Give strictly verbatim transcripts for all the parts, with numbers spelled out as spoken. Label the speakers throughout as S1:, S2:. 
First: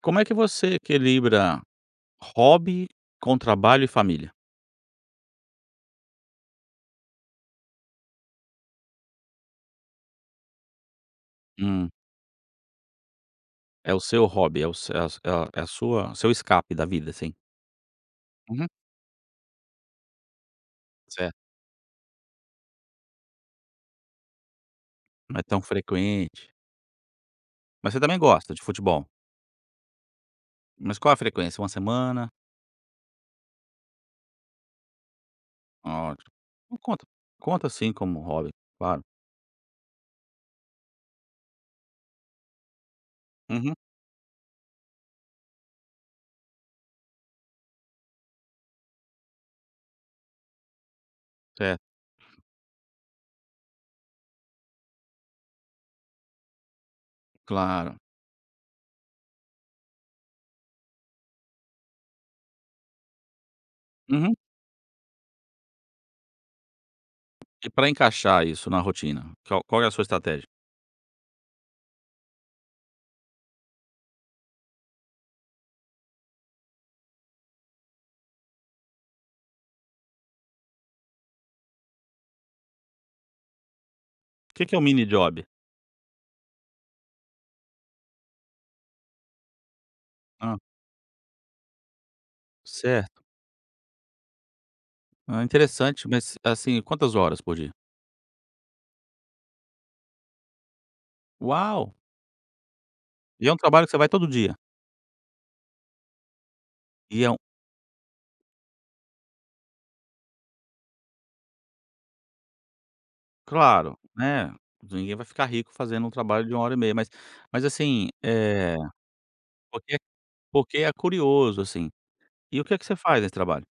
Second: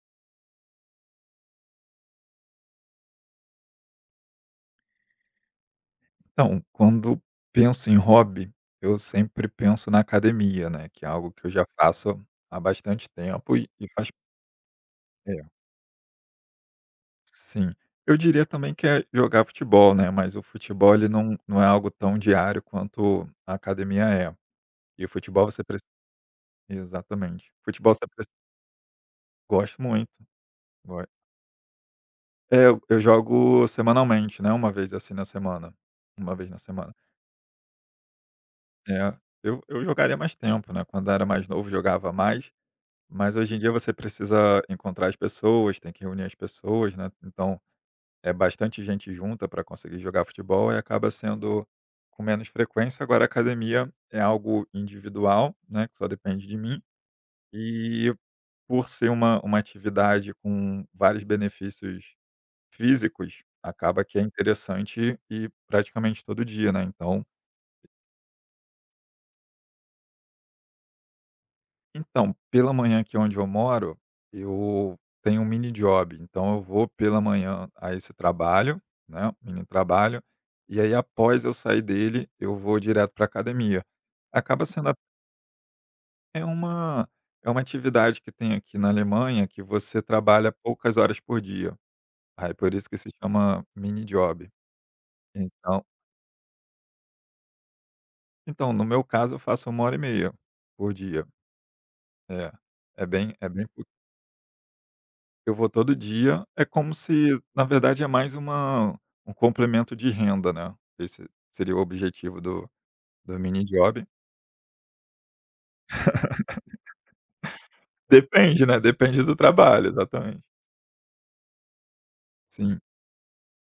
S1: Como é que você equilibra hobby com trabalho e família?
S2: Então, quando penso em hobby, eu sempre penso na academia, né, que é algo que eu já
S1: Hum.
S2: faço há bastante tempo e e
S1: É o
S2: faz
S1: seu hobby, é o seu, é a
S2: é,
S1: sua é a sua seu escape da vida, assim?
S2: sim. Eu diria
S1: Uhum,
S2: também que é jogar futebol, né, mas o futebol ele não
S1: certo.
S2: não é algo tão diário quanto a academia é. E o
S1: Não é
S2: futebol
S1: tão
S2: você preci
S1: frequente,
S2: Exatamente.
S1: mas
S2: Futebol
S1: você
S2: você
S1: também
S2: preci
S1: gosta de futebol,
S2: Gosto muito.
S1: mas
S2: Go
S1: qual a frequência, uma semana?
S2: É, eu eu jogo semanalmente, né, uma vez, assim, na semana.
S1: Ótimo.
S2: Uma vez na
S1: Então
S2: semana.
S1: conta, conta assim como hobby, claro.
S2: É, eu eu jogaria mais tempo, né, quando era mais novo jogava mais. Mas hoje em dia
S1: Uhum,
S2: você precisa encontrar as pessoas, tem que reunir as pessoas, né, então é bastante gente junta para conseguir jogar futebol e acaba sendo
S1: certo,
S2: com menos frequência. Agora a academia é algo individual, né, que só depende de mim,
S1: claro.
S2: e por ser uma uma atividade com vários benefícios físicos, acaba que é
S1: Uhum.
S2: interessante e praticamente todo dia, né, então.
S1: E para encaixar isso na rotina, qual qual é a sua estratégia?
S2: Então, pela manhã aqui onde eu moro, eu tenho um mini job, então eu vou pela manhã a esse trabalho, né, mini trabalho, e aí após eu sair dele, eu vou direto para academia.
S1: O
S2: Acaba
S1: que que é o
S2: sendo
S1: mini job?
S2: até uma é uma atividade que tem aqui na Alemanha que você trabalha
S1: Hã,
S2: poucas horas por dia. Aí por isso que se
S1: certo.
S2: chama mini job.
S1: Ah,
S2: Então
S1: interessante, mas assim, quantas horas por dia?
S2: então no meu caso eu faço uma hora e meia por dia.
S1: Uau!
S2: É, é bem
S1: E
S2: é
S1: é um
S2: bem
S1: trabalho que você vai todo dia,
S2: Eu vou todo dia. É como se
S1: e é um
S2: na verdade é mais uma um complemento de renda, né, esse seria o objetivo do do mini
S1: claro,
S2: job.
S1: né, ninguém vai ficar rico fazendo um trabalho de uma hora e meia, mas mas assim,
S2: Depende,
S1: eh,
S2: né, depende do trabalho,
S1: porque é,
S2: exatamente.
S1: porque é curioso, assim. E o que é
S2: Sim.
S1: que você faz nesse trabalho?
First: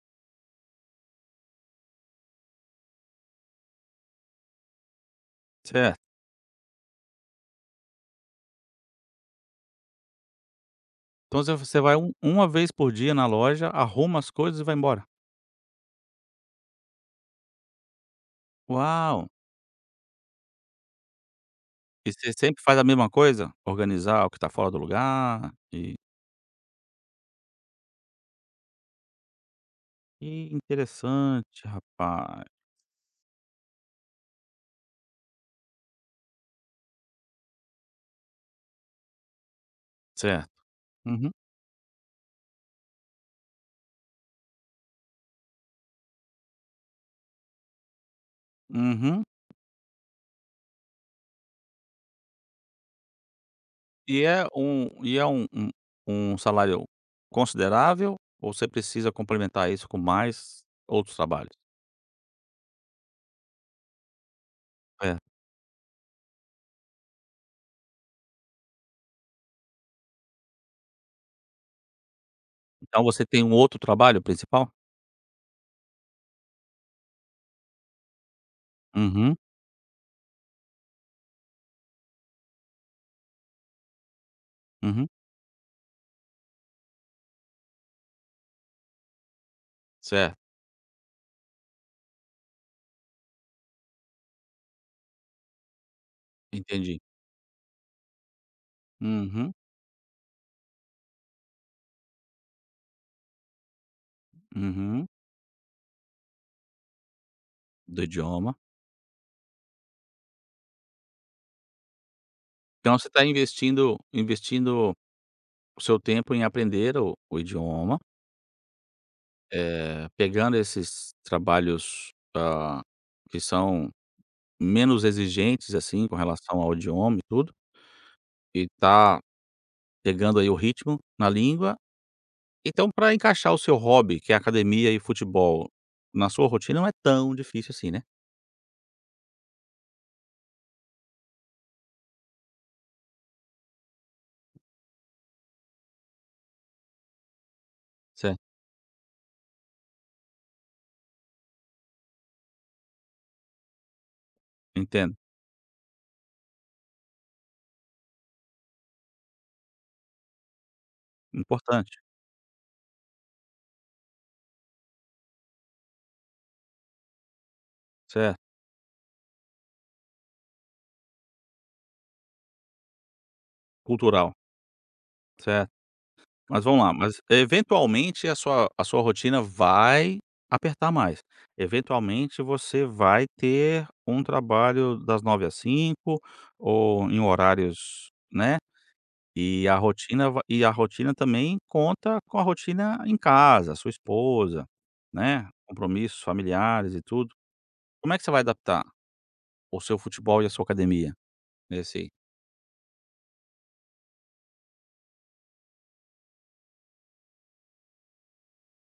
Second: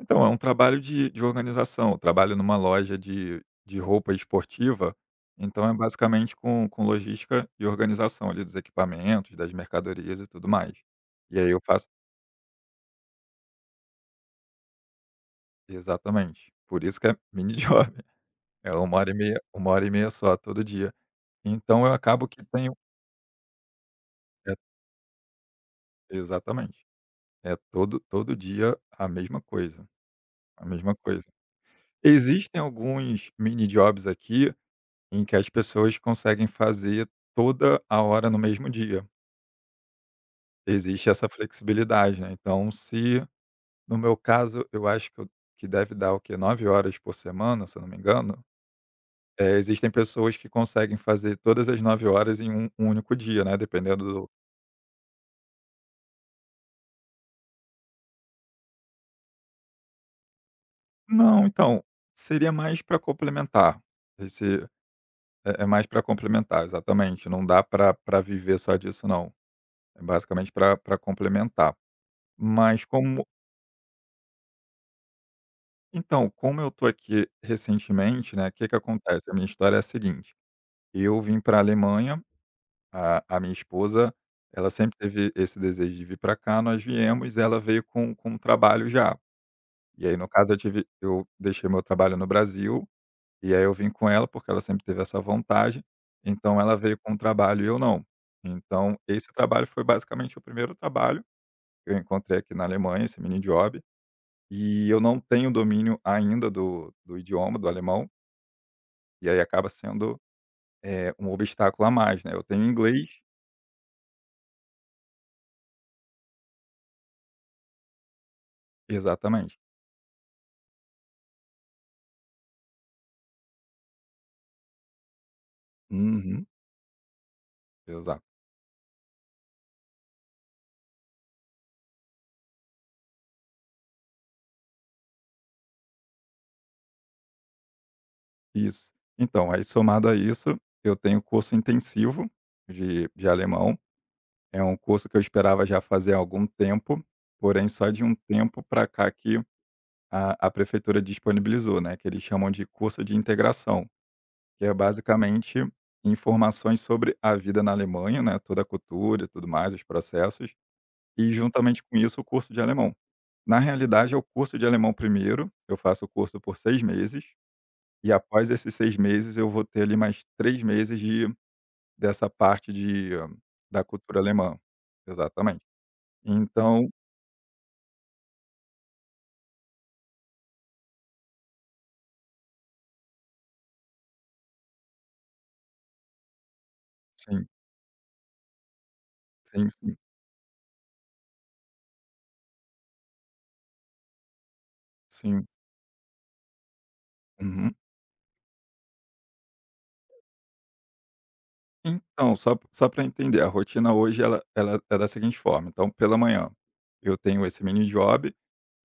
S2: Então é um trabalho de de organização, eu trabalho numa loja de de roupa esportiva, então é
S1: Certo.
S2: basicamente com com logística e organização ali dos equipamentos, das mercadorias e tudo mais. E
S1: Então
S2: aí
S1: você
S2: eu
S1: você
S2: faço
S1: vai um uma vez por dia na loja, arruma as coisas e vai embora.
S2: Exatamente, por isso que é mini job, é uma hora e
S1: Uau!
S2: meia uma hora e meia só todo dia. Então eu
S1: E
S2: acabo
S1: você
S2: que
S1: sempre
S2: tenho
S1: faz a mesma coisa? Organizar o que tá
S2: É,
S1: fora do lugar e
S2: exatamente. É todo todo dia a mesma coisa,
S1: que
S2: a mesma coisa.
S1: interessante, rapaz.
S2: Existem alguns mini jobs aqui, em que as pessoas conseguem fazer toda a hora no mesmo dia.
S1: Certo.
S2: Existe essa
S1: Uhum.
S2: flexibilidade, né, então se no meu caso, eu acho que eu que deve dar o quê? Nove horas por semana, se eu não me engano,
S1: Uhum.
S2: eh, existem pessoas que conseguem fazer todas as nove horas em um um único dia, né, dependendo
S1: E
S2: do.
S1: é um e é um um um salário considerável ou você precisa complementar isso com mais outros
S2: Não,
S1: trabalhos?
S2: então, seria mais para complementar esse.
S1: É.
S2: É é mais para complementar, exatamente. Não dá para pra viver só disso não. É basicamente para pra complementar. Mas
S1: Então você
S2: como
S1: tem um outro trabalho principal?
S2: Então, como eu tô aqui recentemente, né, o que que acontece? A
S1: Uhum,
S2: minha história é a seguinte: eu vim pra Alemanha, a a minha esposa, ela sempre
S1: uhum.
S2: teve esse desejo de vir para cá, nós viemos, ela veio com com um trabalho já. E aí, no
S1: Certo,
S2: caso, eu tive eu deixei meu trabalho no Brasil. E aí eu vim com ela, porque ela sempre teve essa vontade, então ela veio
S1: entendi.
S2: com um trabalho e eu não. Então esse
S1: Uhum,
S2: trabalho foi basicamente o primeiro trabalho que eu encontrei aqui na Alemanha, esse mini job, e eu
S1: uhum.
S2: não tenho domínio ainda do do idioma, do
S1: Do
S2: alemão,
S1: idioma.
S2: e aí acaba sendo, eh, um obstáculo a mais, né, eu tenho
S1: Então
S2: inglês
S1: você está investindo investindo o seu tempo em aprender o o idioma,
S2: exatamente.
S1: eh, pegando esses trabalhos, hã, que são menos exigentes, assim, com
S2: Uhum,
S1: relação ao idioma e tudo,
S2: exato,
S1: e tá pegando aí o ritmo na língua. Então, para encaixar o seu hobby, que é academia e futebol, na sua rotina não é tão difícil assim, né?
S2: isso. Então, aí somado a isso, eu tenho curso intensivo de de alemão. É um curso que eu esperava já fazer há algum tempo, porém só de um
S1: Certo.
S2: tempo para cá que a, a prefeitura disponibilizou, né? Que eles chamam de curso de integração, que é
S1: Entendo.
S2: basicamente informações sobre a vida na Alemanha, né? Toda a cultura e tudo mais, os processos, e juntamente com
S1: Importante.
S2: isso o curso de alemão. Na realidade, é o curso de alemão primeiro, eu faço o curso por seis meses, e
S1: Certo.
S2: após esses seis meses eu vou ter ali mais três meses de, dessa parte de, ah, da cultura
S1: Cultural.
S2: alemã. Exatamente.
S1: Certo. Mas vamos
S2: Então,
S1: lá, mas eventualmente a sua a sua rotina vai apertar mais. Eventualmente você vai ter um trabalho das nove às cinco ou em
S2: sim,
S1: horários, né? E
S2: sim,
S1: a
S2: sim,
S1: rotina va e a rotina também conta com a rotina em casa, sua esposa,
S2: sim.
S1: né, compromissos familiares e tudo.
S2: Uhum.
S1: Como é que você vai adaptar o seu futebol e a sua academia nesse.
S2: Então, só só para entender, a rotina hoje ela ela é da seguinte forma, então pela manhã eu tenho esse mini job,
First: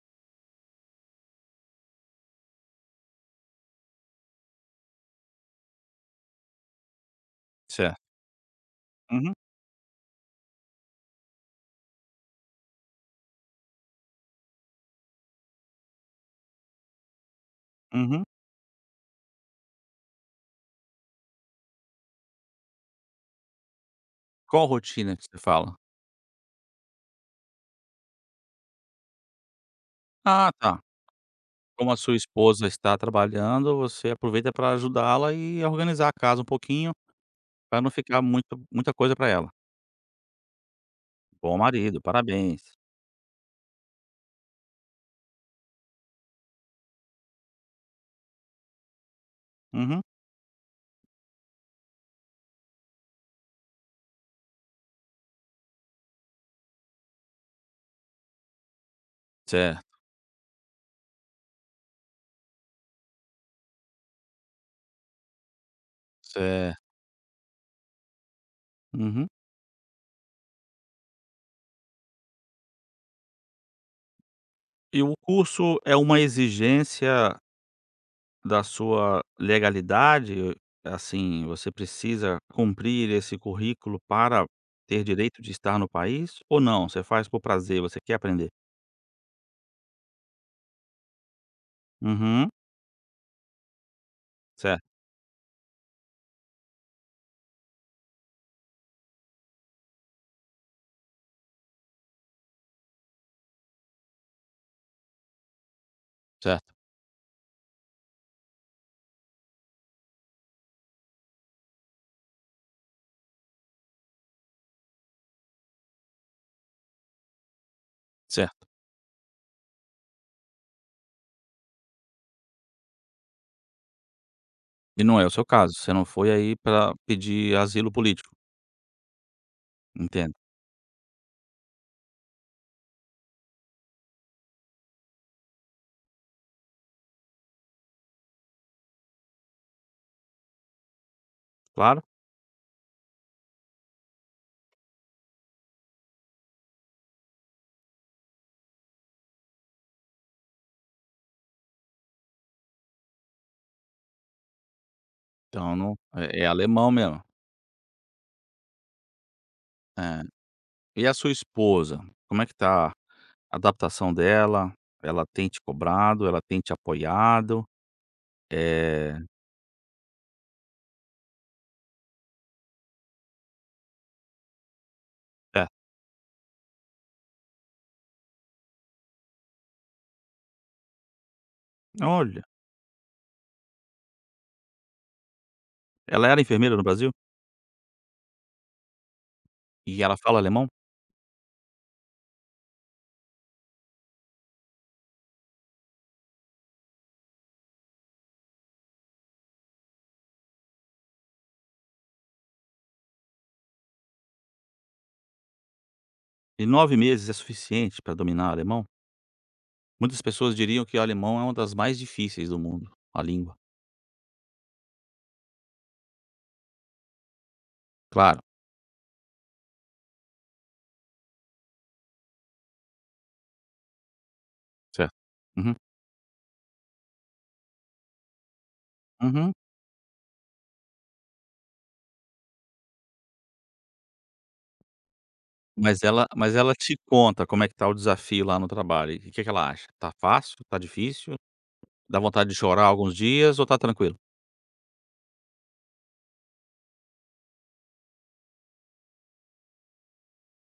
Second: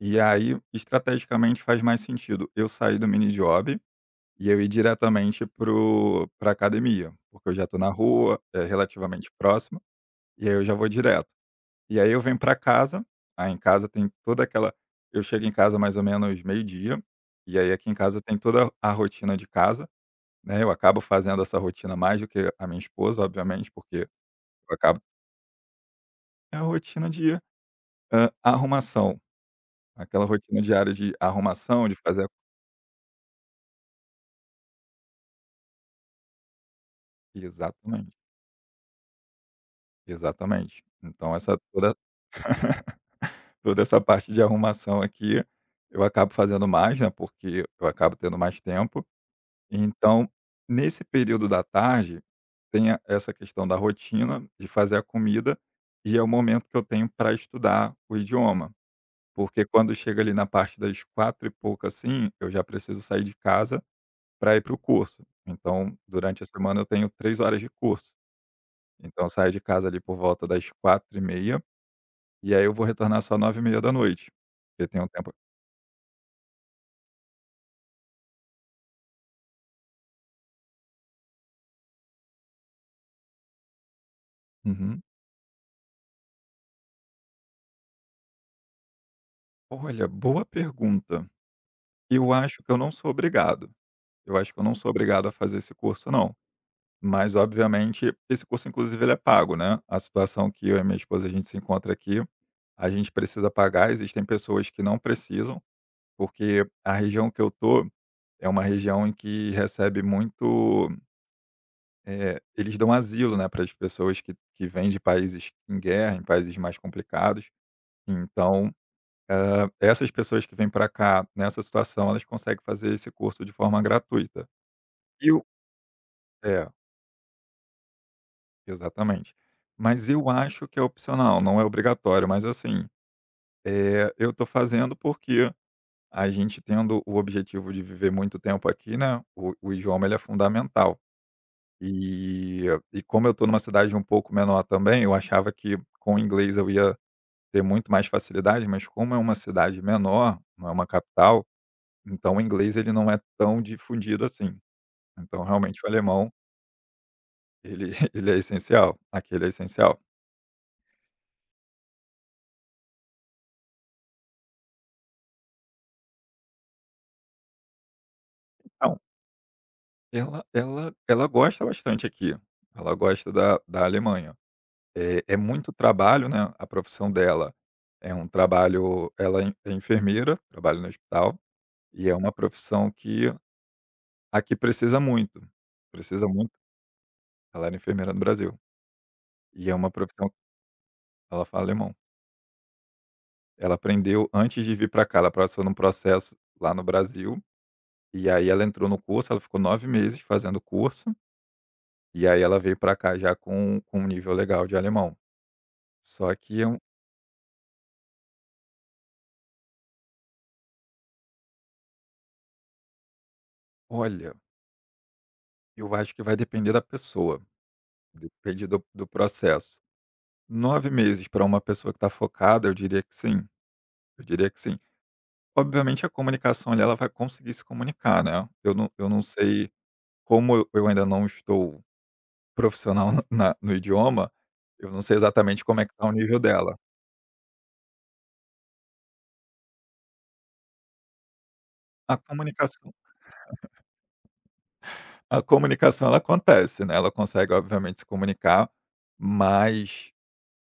S2: e aí estrategicamente faz mais sentido eu sair do mini job e eu ir diretamente para o academia, porque eu já estou na
S1: Certo.
S2: rua, é relativamente
S1: Uhum,
S2: próximo, e aí eu já vou direto. E aí eu venho para casa, aí em casa tem toda aquela eu chego em casa mais ou menos meio-dia, e aí aqui em casa
S1: uhum.
S2: tem toda a rotina de casa. Né, eu acabo fazendo essa rotina mais do que a minha esposa, obviamente, porque
S1: Qual
S2: eu acabo
S1: rotina que você fala?
S2: é a rotina de, hã, arrumação, aquela
S1: Ah,
S2: rotina
S1: tá.
S2: diária de arrumação,
S1: Como
S2: de
S1: a sua
S2: fazer
S1: esposa está trabalhando, você aproveita para ajudá-la e organizar a casa um pouquinho, para não
S2: exatamente,
S1: ficar muito muita coisa para ela.
S2: exatamente. Então essa
S1: Bom
S2: toda
S1: marido, parabéns.
S2: toda essa parte de arrumação aqui, eu acabo fazendo mais, né, porque eu acabo tendo mais tempo.
S1: Uhum.
S2: Então, nesse período da tarde, tem a essa questão da rotina, de fazer a comida, e é o momento que eu tenho para estudar o idioma. Porque
S1: Certo,
S2: quando chega ali na parte das quatro e pouco, assim, eu já preciso sair de casa para ir para o curso. Então, durante a semana
S1: certo.
S2: eu tenho três horas de curso. Então
S1: Uhum.
S2: eu saio de casa ali por volta das quatro e meia e aí eu vou retornar só nove e meia da noite. Eu tenho
S1: E
S2: um
S1: o
S2: tempo.
S1: curso é uma exigência da sua legalidade, assim, você precisa cumprir esse currículo para
S2: Uhum.
S1: ter direito de estar no país ou não? Você faz por prazer, você quer aprender?
S2: Olha, boa pergunta. Eu
S1: Uhum,
S2: acho que eu não sou obrigado. Eu acho que eu não
S1: certo,
S2: sou obrigado a fazer esse curso não. Mas obviamente, esse curso inclusive ele é pago, né, a situação que eu e minha esposa a gente se encontra aqui, a gente precisa pagar, existem pessoas que não precisam, porque
S1: certo,
S2: a região que eu tô, é uma região em que recebe muito, eh, eles dão asilo, né, para as pessoas que que vêm de países em guerra, em países mais complicados,
S1: certo.
S2: então, hã, essas pessoas que vêm para cá nessa situação, elas conseguem fazer esse curso de forma gratuita.
S1: E não é o
S2: E o
S1: seu caso, você não foi aí
S2: É.
S1: para pedir asilo político,
S2: Exatamente. Mas eu
S1: entende?
S2: acho que é opcional, não é obrigatório, mas assim, eh, eu tô fazendo porque a gente tendo o objetivo de viver muito tempo aqui, né, o o idioma ele é fundamental.
S1: Claro.
S2: E e como eu tô numa cidade um pouco menor também, eu achava que com o inglês eu ia ter muito mais facilidade, mas como é uma cidade menor, não é uma capital, então o inglês ele não é tão difundido assim. Então
S1: Então
S2: realmente o
S1: não
S2: alemão
S1: é é alemão mesmo.
S2: ele ele é essencial, aquele é essencial.
S1: É. E a sua esposa, como é que tá a adaptação dela? Ela tem te cobrado? Ela tem te apoiado? Eh,
S2: Ela ela ela gosta bastante aqui, ela gosta da da Alemanha. é é
S1: é,
S2: muito trabalho, né, a profissão dela é um trabalho ela é en é enfermeira, trabalha no hospital, e é uma
S1: olha,
S2: profissão que aqui precisa muito, precisa
S1: ela era
S2: muito.
S1: enfermeira no Brasil?
S2: Ela era enfermeira no Brasil, e é uma
S1: E ela
S2: profissão
S1: fala alemão?
S2: ela fala alemão. Ela aprendeu antes de vir para cá, ela passou num processo lá no Brasil, e aí ela entrou no curso, ela ficou nove meses fazendo o curso, e aí ela veio para cá já com com um nível legal de alemão. Só que
S1: E
S2: é um.
S1: nove meses é suficiente para dominar o alemão? Muitas pessoas diriam que o alemão é uma das mais difíceis do mundo, a língua.
S2: Olha, eu acho que vai depender da pessoa,
S1: Claro.
S2: depende do do processo. Nove meses para uma pessoa que está focada, eu diria que sim, eu diria que sim.
S1: Certo. Uhum,
S2: Obviamente a comunicação ali, ela vai conseguir se comunicar, né. Eu não eu não
S1: uhum.
S2: sei como eu eu ainda não estou profissional na no idioma, eu não sei exatamente como é que
S1: Mas
S2: está o
S1: ela
S2: nível
S1: mas ela
S2: dela.
S1: te conta como é que tá o desafio lá no trabalho, e o que que ela acha? Tá fácil? Tá difícil?
S2: A
S1: Dá vontade de chorar
S2: comunicação
S1: alguns dias ou tá tranquilo?
S2: a comunicação ela acontece, né, ela consegue obviamente se comunicar, mas.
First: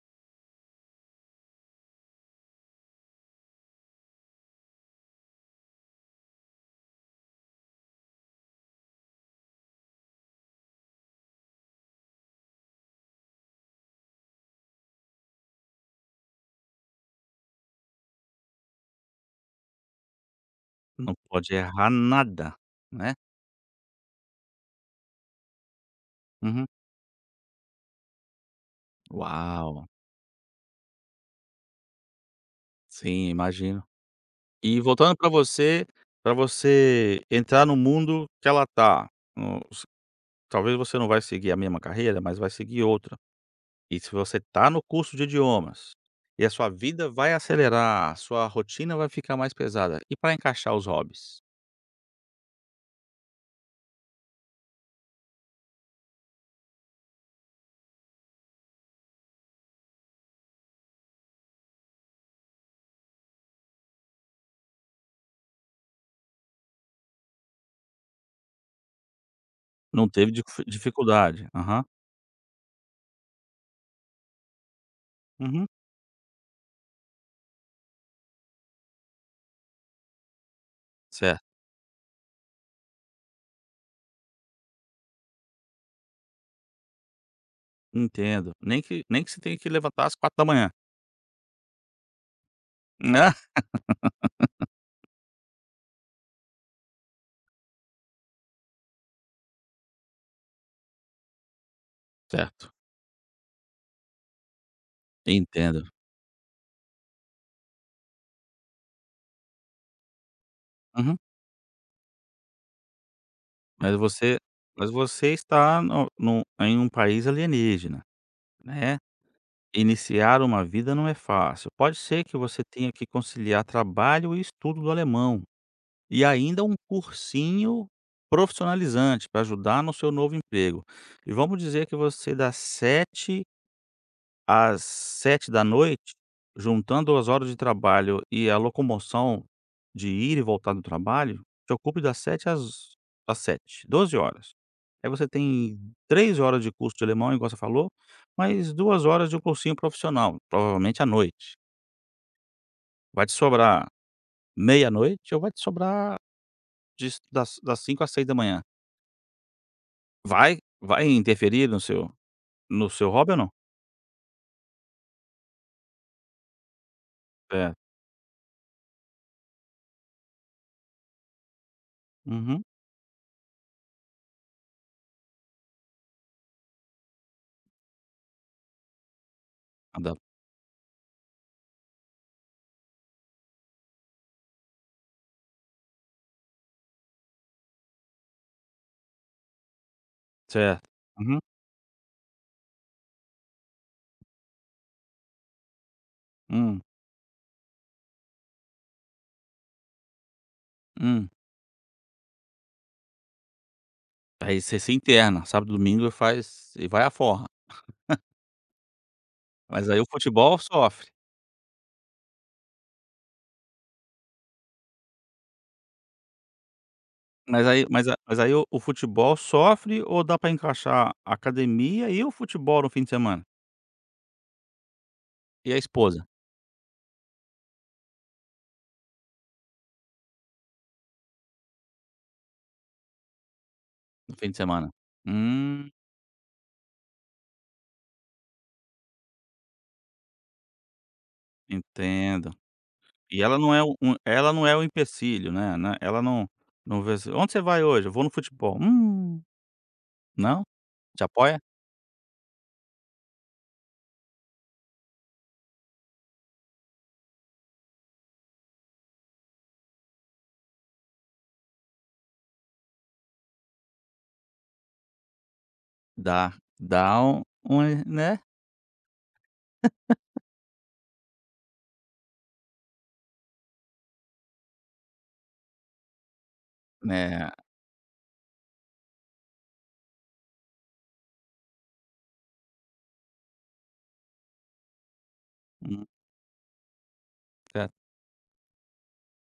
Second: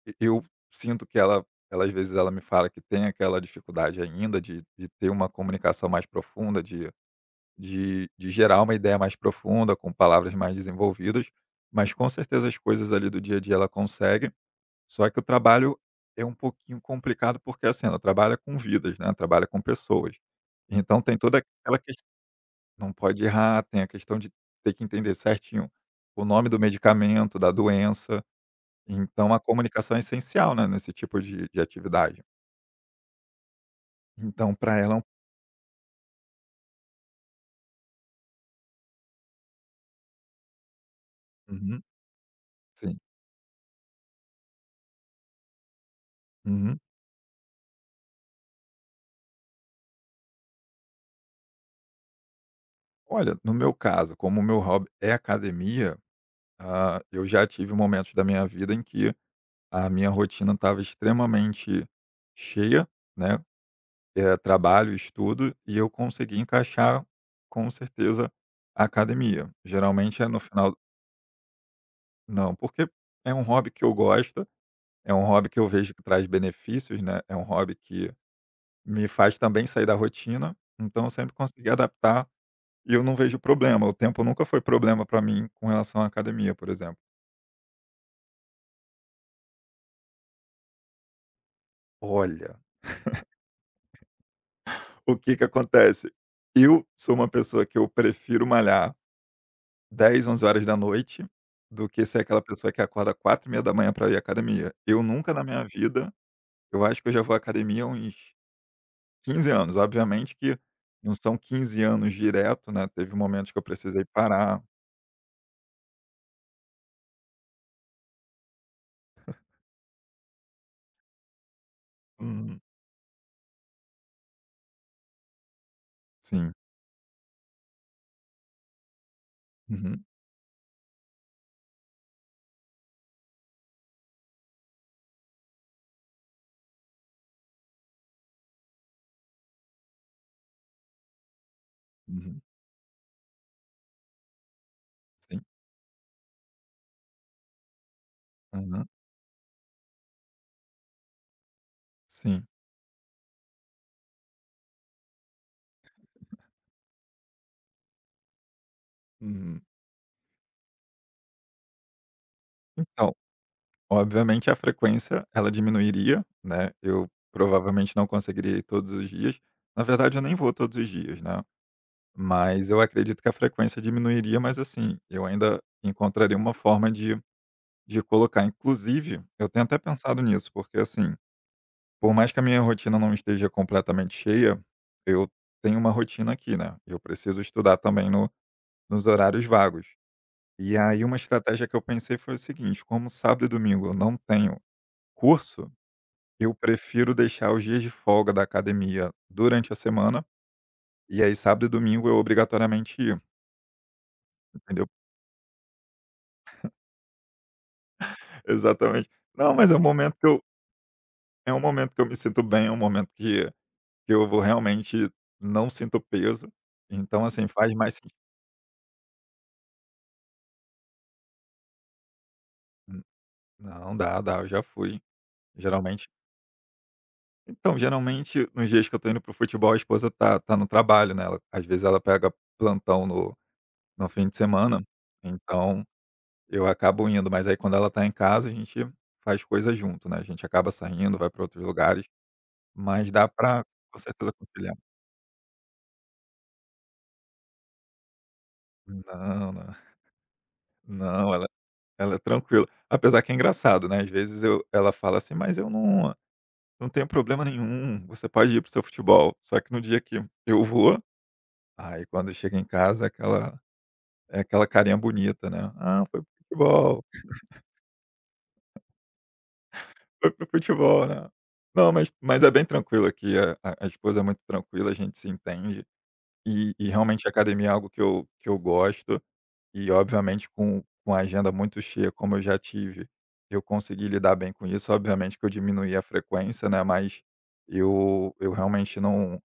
S2: E eu Sinto que ela ela às vezes ela me fala que tem aquela dificuldade ainda de de ter uma comunicação mais profunda, de de de gerar uma ideia mais profunda, com palavras mais desenvolvidas, mas com certeza as coisas ali do dia a dia ela consegue, só que o trabalho é um pouquinho complicado, porque assim, ela trabalha com vidas, né, trabalha com pessoas. Então
S1: Não
S2: tem toda
S1: pode
S2: aquela
S1: errar
S2: questão
S1: nada,
S2: não
S1: né.
S2: pode errar, tem a questão de ter que entender certinho o nome do
S1: Uhum.
S2: medicamento, da doença. Então a
S1: Uau!
S2: comunicação é essencial, né, nesse tipo de de atividade.
S1: Sim, imagino.
S2: Então para
S1: E
S2: ela é um
S1: voltando para você para você entrar no mundo que ela tá, no. Talvez você não vai seguir a mesma
S2: Uhum,
S1: carreira, mas vai seguir
S2: sim.
S1: outra. E se você está no curso de idiomas, e a sua
S2: Uhum.
S1: vida vai acelerar, a sua rotina vai ficar mais pesada. E para encaixar os hobbies?
S2: Olha, no meu caso, como o meu hobby é academia, ah, eu já tive momentos da minha vida em que a minha rotina estava extremamente cheia, né, eh, trabalho, estudo, e eu consegui encaixar, com certeza, a academia.
S1: Não
S2: Geralmente é
S1: teve
S2: no
S1: dif
S2: final
S1: dificuldade. Aham.
S2: Não, porque é um hobby que eu gosto, é um hobby que eu
S1: Uhum.
S2: vejo que traz benefícios, né, é um hobby que me faz também sair da rotina, então eu sempre
S1: Certo,
S2: consegui adaptar e eu não vejo problema, o tempo nunca foi problema para mim com relação à academia, por exemplo.
S1: entendo. Nem que nem que você tenha que levantar às quatro da manhã.
S2: Olha,
S1: Né.
S2: o que que acontece? Eu sou uma pessoa que eu prefiro malhar dez, onze horas da noite do que ser aquela
S1: Certo,
S2: pessoa que acorda quatro e meia da manhã para ir à academia. Eu nunca na minha
S1: entendo.
S2: vida Eu acho que eu já vou à academia há uns quinze anos, obviamente que não
S1: Uhum.
S2: são quinze anos direto, né, teve momentos que eu
S1: Mas
S2: precisei
S1: você
S2: parar.
S1: mas você está no num em um país alienígena, né. Iniciar uma vida não é fácil. Pode ser que
S2: Uhum.
S1: você tenha que conciliar trabalho e estudo do alemão, e
S2: Sim.
S1: ainda um cursinho profissionalizante para ajudar no
S2: Uhum,
S1: seu novo emprego. E vamos dizer que você dá sete às sete da noite, juntando as horas de trabalho e a locomoção de ir e voltar do trabalho, te ocupe das
S2: uhum.
S1: sete às às sete, doze horas. Aí você
S2: Sim.
S1: tem três horas de curso de alemão, igual você falou, mais
S2: Aham,
S1: duas horas de um cursinho profissional, provavelmente à noite.
S2: sim.
S1: Vai te sobrar meia-noite ou vai te sobrar dis das das cinco às seis da manhã?
S2: Uhum.
S1: Vai vai interferir no seu no seu
S2: Então,
S1: hobby ou não?
S2: obviamente a frequência ela diminuiria, né, eu
S1: Certo.
S2: provavelmente não conseguiria ir todos os dias. Na verdade eu nem vou todos os dias, né,
S1: Uhum.
S2: mas eu acredito que a frequência diminuiria, mas assim, eu ainda encontraria uma forma de de colocar. Inclusive, eu tenho até pensado
S1: Adap-
S2: nisso, porque assim, por mais que a minha rotina não esteja completamente cheia, eu tenho uma rotina aqui, né, eu preciso estudar também no nos horários vagos. E
S1: Certo.
S2: aí uma
S1: Uhum.
S2: estratégia que eu pensei foi o seguinte: como sábado e domingo eu não tenho curso, eu
S1: Hum,
S2: prefiro deixar os dias de folga da academia durante a semana, e
S1: hum.
S2: aí sábado e domingo eu obrigatoriamente ir,
S1: Aí você
S2: entendeu?
S1: se interna, sábado, domingo faz e vai à forra.
S2: Exatamente. Não, mas é um
S1: Mas aí o
S2: momento que eu
S1: futebol sofre.
S2: é um momento que eu me sinto bem, é um momento que que eu vou realmente não sinto peso. Então, assim,
S1: Mas
S2: faz
S1: aí
S2: mais
S1: mas
S2: sen.
S1: a mas aí o o futebol sofre ou dá pra encaixar a academia e o futebol no
S2: Hum,
S1: fim de semana?
S2: não, dá, dá, eu já fui.
S1: E a
S2: Geralmente
S1: esposa
S2: Então, geralmente nos dias que eu tô indo pro futebol, a esposa tá tá no trabalho, né, ela às vezes ela pega plantão no. No fim
S1: no
S2: de
S1: fim de
S2: semana,
S1: semana?
S2: então
S1: Hum,
S2: eu acabo indo, mas aí quando ela tá em casa a gente faz coisa junto, né, a gente acaba saindo, vai para outros lugares,
S1: entendo.
S2: mas dá
S1: E ela
S2: pra
S1: não é o-
S2: com
S1: um
S2: certeza
S1: ela não é
S2: conciliar.
S1: o empecilho, né, né, ela não não vê assim: "Onde você vai hoje?" "Eu vou no futebol". "Hum,
S2: Não, não,
S1: não? Te
S2: não, ela
S1: apoia?"
S2: ela é tranquila. Apesar que é engraçado, né, às vezes eu ela fala assim: "Mas eu não não tenho problema nenhum, você pode ir para o seu futebol", só que no dia que eu vou, aí quando chega em casa é aquela é aquela carinha bonita, né: "Ah, foi para
S1: Dá
S2: futebol".
S1: dá um um, né,
S2: Foi pro futebol, né. Não, mas mas é bem tranquilo aqui, a a a esposa é muito tranquila, a gente se entende, e e realmente a
S1: né,
S2: academia é algo que eu que eu gosto, e obviamente com com a agenda muito cheia como eu já tive, eu consegui lidar bem com isso, obviamente que eu diminuí a
S1: hum,
S2: frequência, né, mas
S1: tá
S2: eu eu realmente não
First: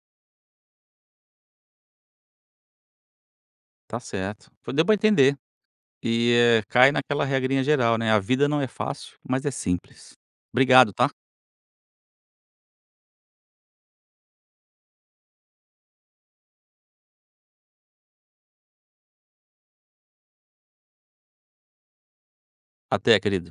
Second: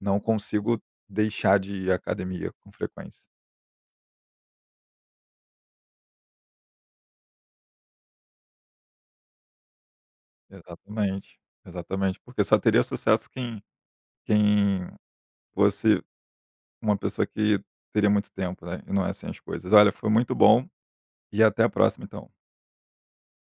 S2: não consigo deixar de ir à academia com frequência.
S1: tá certo. Foi deu pra entender. E, eh, cai naquela regrinha geral, né, a vida não é fácil, mas é simples. Obrigado, tá?
S2: Exatamente, exatamente, porque só teria sucesso quem quem fosse uma pessoa que teria muito tempo, né, e não é assim as coisas. Olha, foi muito bom e até a próxima então.
S1: Até, querido.